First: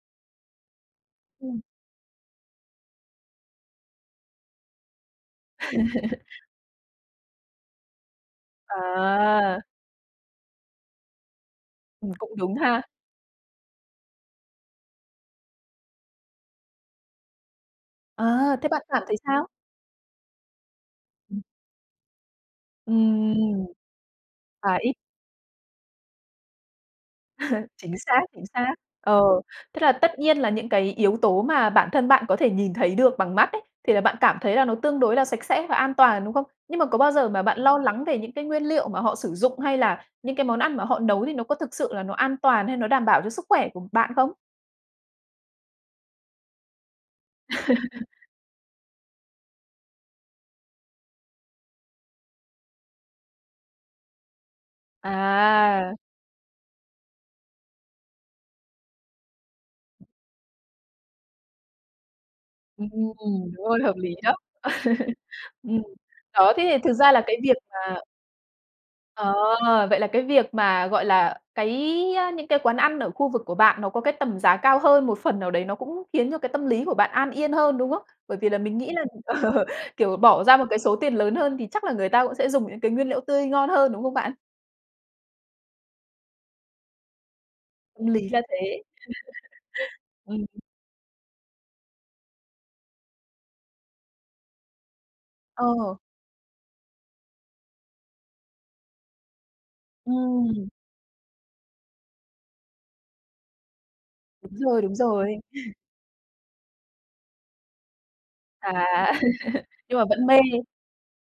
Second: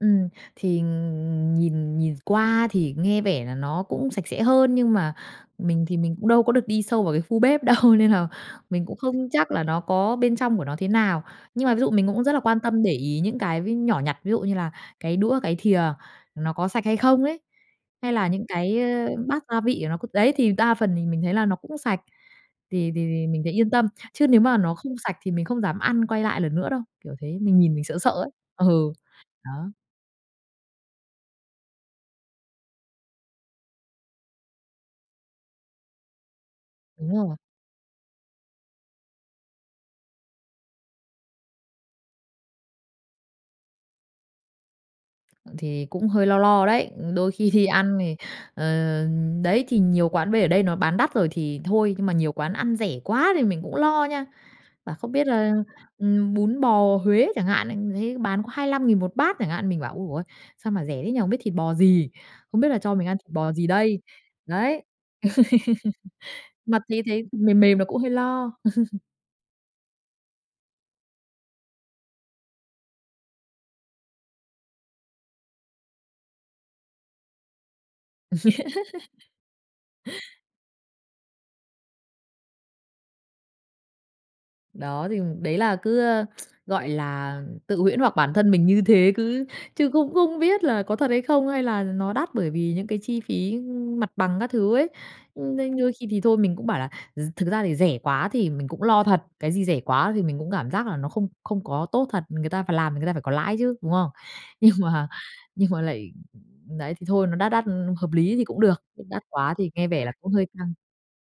Ừm, thì Ừm. nhìn nhìn qua thì nghe vẻ là nó cũng sạch sẽ hơn nhưng mà mình thì mình cũng đâu có được đi sâu vào cái khu bếp đâu, nên là mình cũng không chắc là À! nó có bên trong của nó thế nào. Nhưng mà ví dụ mình Ừm, cũng rất cũng là đúng quan ha! tâm, để ý những cái vi nhỏ nhặt, ví dụ như là cái đũa, cái thìa nó có sạch hay không ấy, hay là những À! Thế cái bạn cảm thấy bát sao? gia vị của nó c đấy, thì đa phần thì mình thấy là nó cũng sạch, thì thì mình thấy Ừm. yên tâm. Chứ nếu mà nó À, không ít. sạch thì mình không dám ăn, quay lại lần nữa đâu, kiểu thế, mình nhìn mình Chính sợ sợ xác, ấy. chính xác. Ừ, Ờ. đó. Thế là tất nhiên là những cái yếu tố mà bản thân bạn có thể nhìn thấy được bằng mắt ấy, thì là bạn cảm thấy là nó tương đối là sạch sẽ và an toàn, đúng không? Nhưng mà có bao Đúng giờ rồi. mà bạn lo lắng về những cái nguyên liệu mà họ sử dụng, hay là những cái món ăn mà họ nấu thì nó có thực sự là nó an toàn hay nó đảm bảo cho sức khỏe của bạn không? Ừ, thì cũng hơi lo lo đấy. Đôi khi đi ăn thì, ờ, đấy, thì nhiều quán bây ở đây nó bán đắt rồi thì thôi, nhưng mà nhiều quán ăn rẻ quá thì mình cũng lo nha. Bảo không biết là, À! ừm, bún bò Huế chẳng hạn, lại thấy bán có 25.000 1 bát chẳng hạn, mình bảo: "Ồ ôi! Sao mà rẻ thế nhỉ? Không biết thịt bò gì, không biết là Ừm, cho mình ăn thịt bò đúng gì rồi, hợp đây?" lý đó. Đấy. Ừm. Đó, thế thì Mặt thực thấy ra là thấy cái việc mềm mềm là mà cũng hơi lo. Ờ. Vậy là cái việc mà, gọi là, cái những cái quán ăn ở khu vực của bạn nó có cái tầm giá cao hơn, một phần nào đấy nó cũng khiến cho cái tâm lý của bạn an yên hơn, đúng không? Bởi vì là mình nghĩ là, ờ, kiểu, bỏ ra một cái số tiền lớn hơn thì chắc là người ta cũng sẽ dùng những cái nguyên liệu tươi ngon hơn, đúng không bạn? Đó, thì đấy là cứ, ơ, gọi là, tự huyễn Âm hoặc lý bản là thân mình thế. như thế cứ chứ cũng không Ừm. biết là có thật hay không, hay là nó đắt bởi vì những cái chi phí mặt bằng các thứ ấy. Ừ, đấy, đôi Ờ. khi thì thôi mình cũng bảo là r thực ra thì rẻ quá thì mình cũng lo thật, cái gì rẻ quá thì mình cũng Ừm. cảm giác là nó không không có tốt thật, người ta phải làm thì người ta phải có lãi chứ, đúng không? Đúng Nhưng rồi, đúng mà rồi. nhưng mà lại đấy, thì thôi, nó đắt đắt hợp lý thì cũng được, chứ À, đắt quá thì nghe nhưng vẻ mà là vẫn cũng mê hơi căng.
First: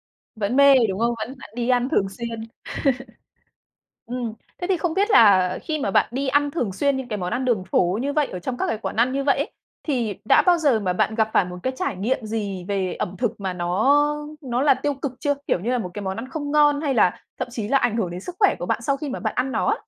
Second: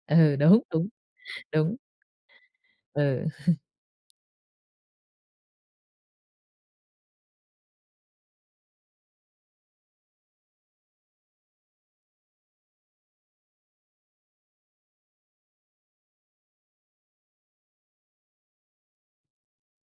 Ừ, vẫn đúng, mê, đúng, đúng không? Vẫn vẫn đi đúng. ăn thường xuyên. Ừ. Ừm. Thế thì không biết là khi mà bạn đi ăn thường xuyên những cái món ăn đường phố như vậy ở trong các cái quán ăn như vậy ấy, thì đã bao giờ mà bạn gặp phải một cái trải nghiệm gì về ẩm thực mà nó nó là tiêu cực chưa? Kiểu như là một cái món ăn không ngon, hay là thậm chí là ảnh hưởng đến sức khỏe của bạn sau khi mà bạn ăn nó á.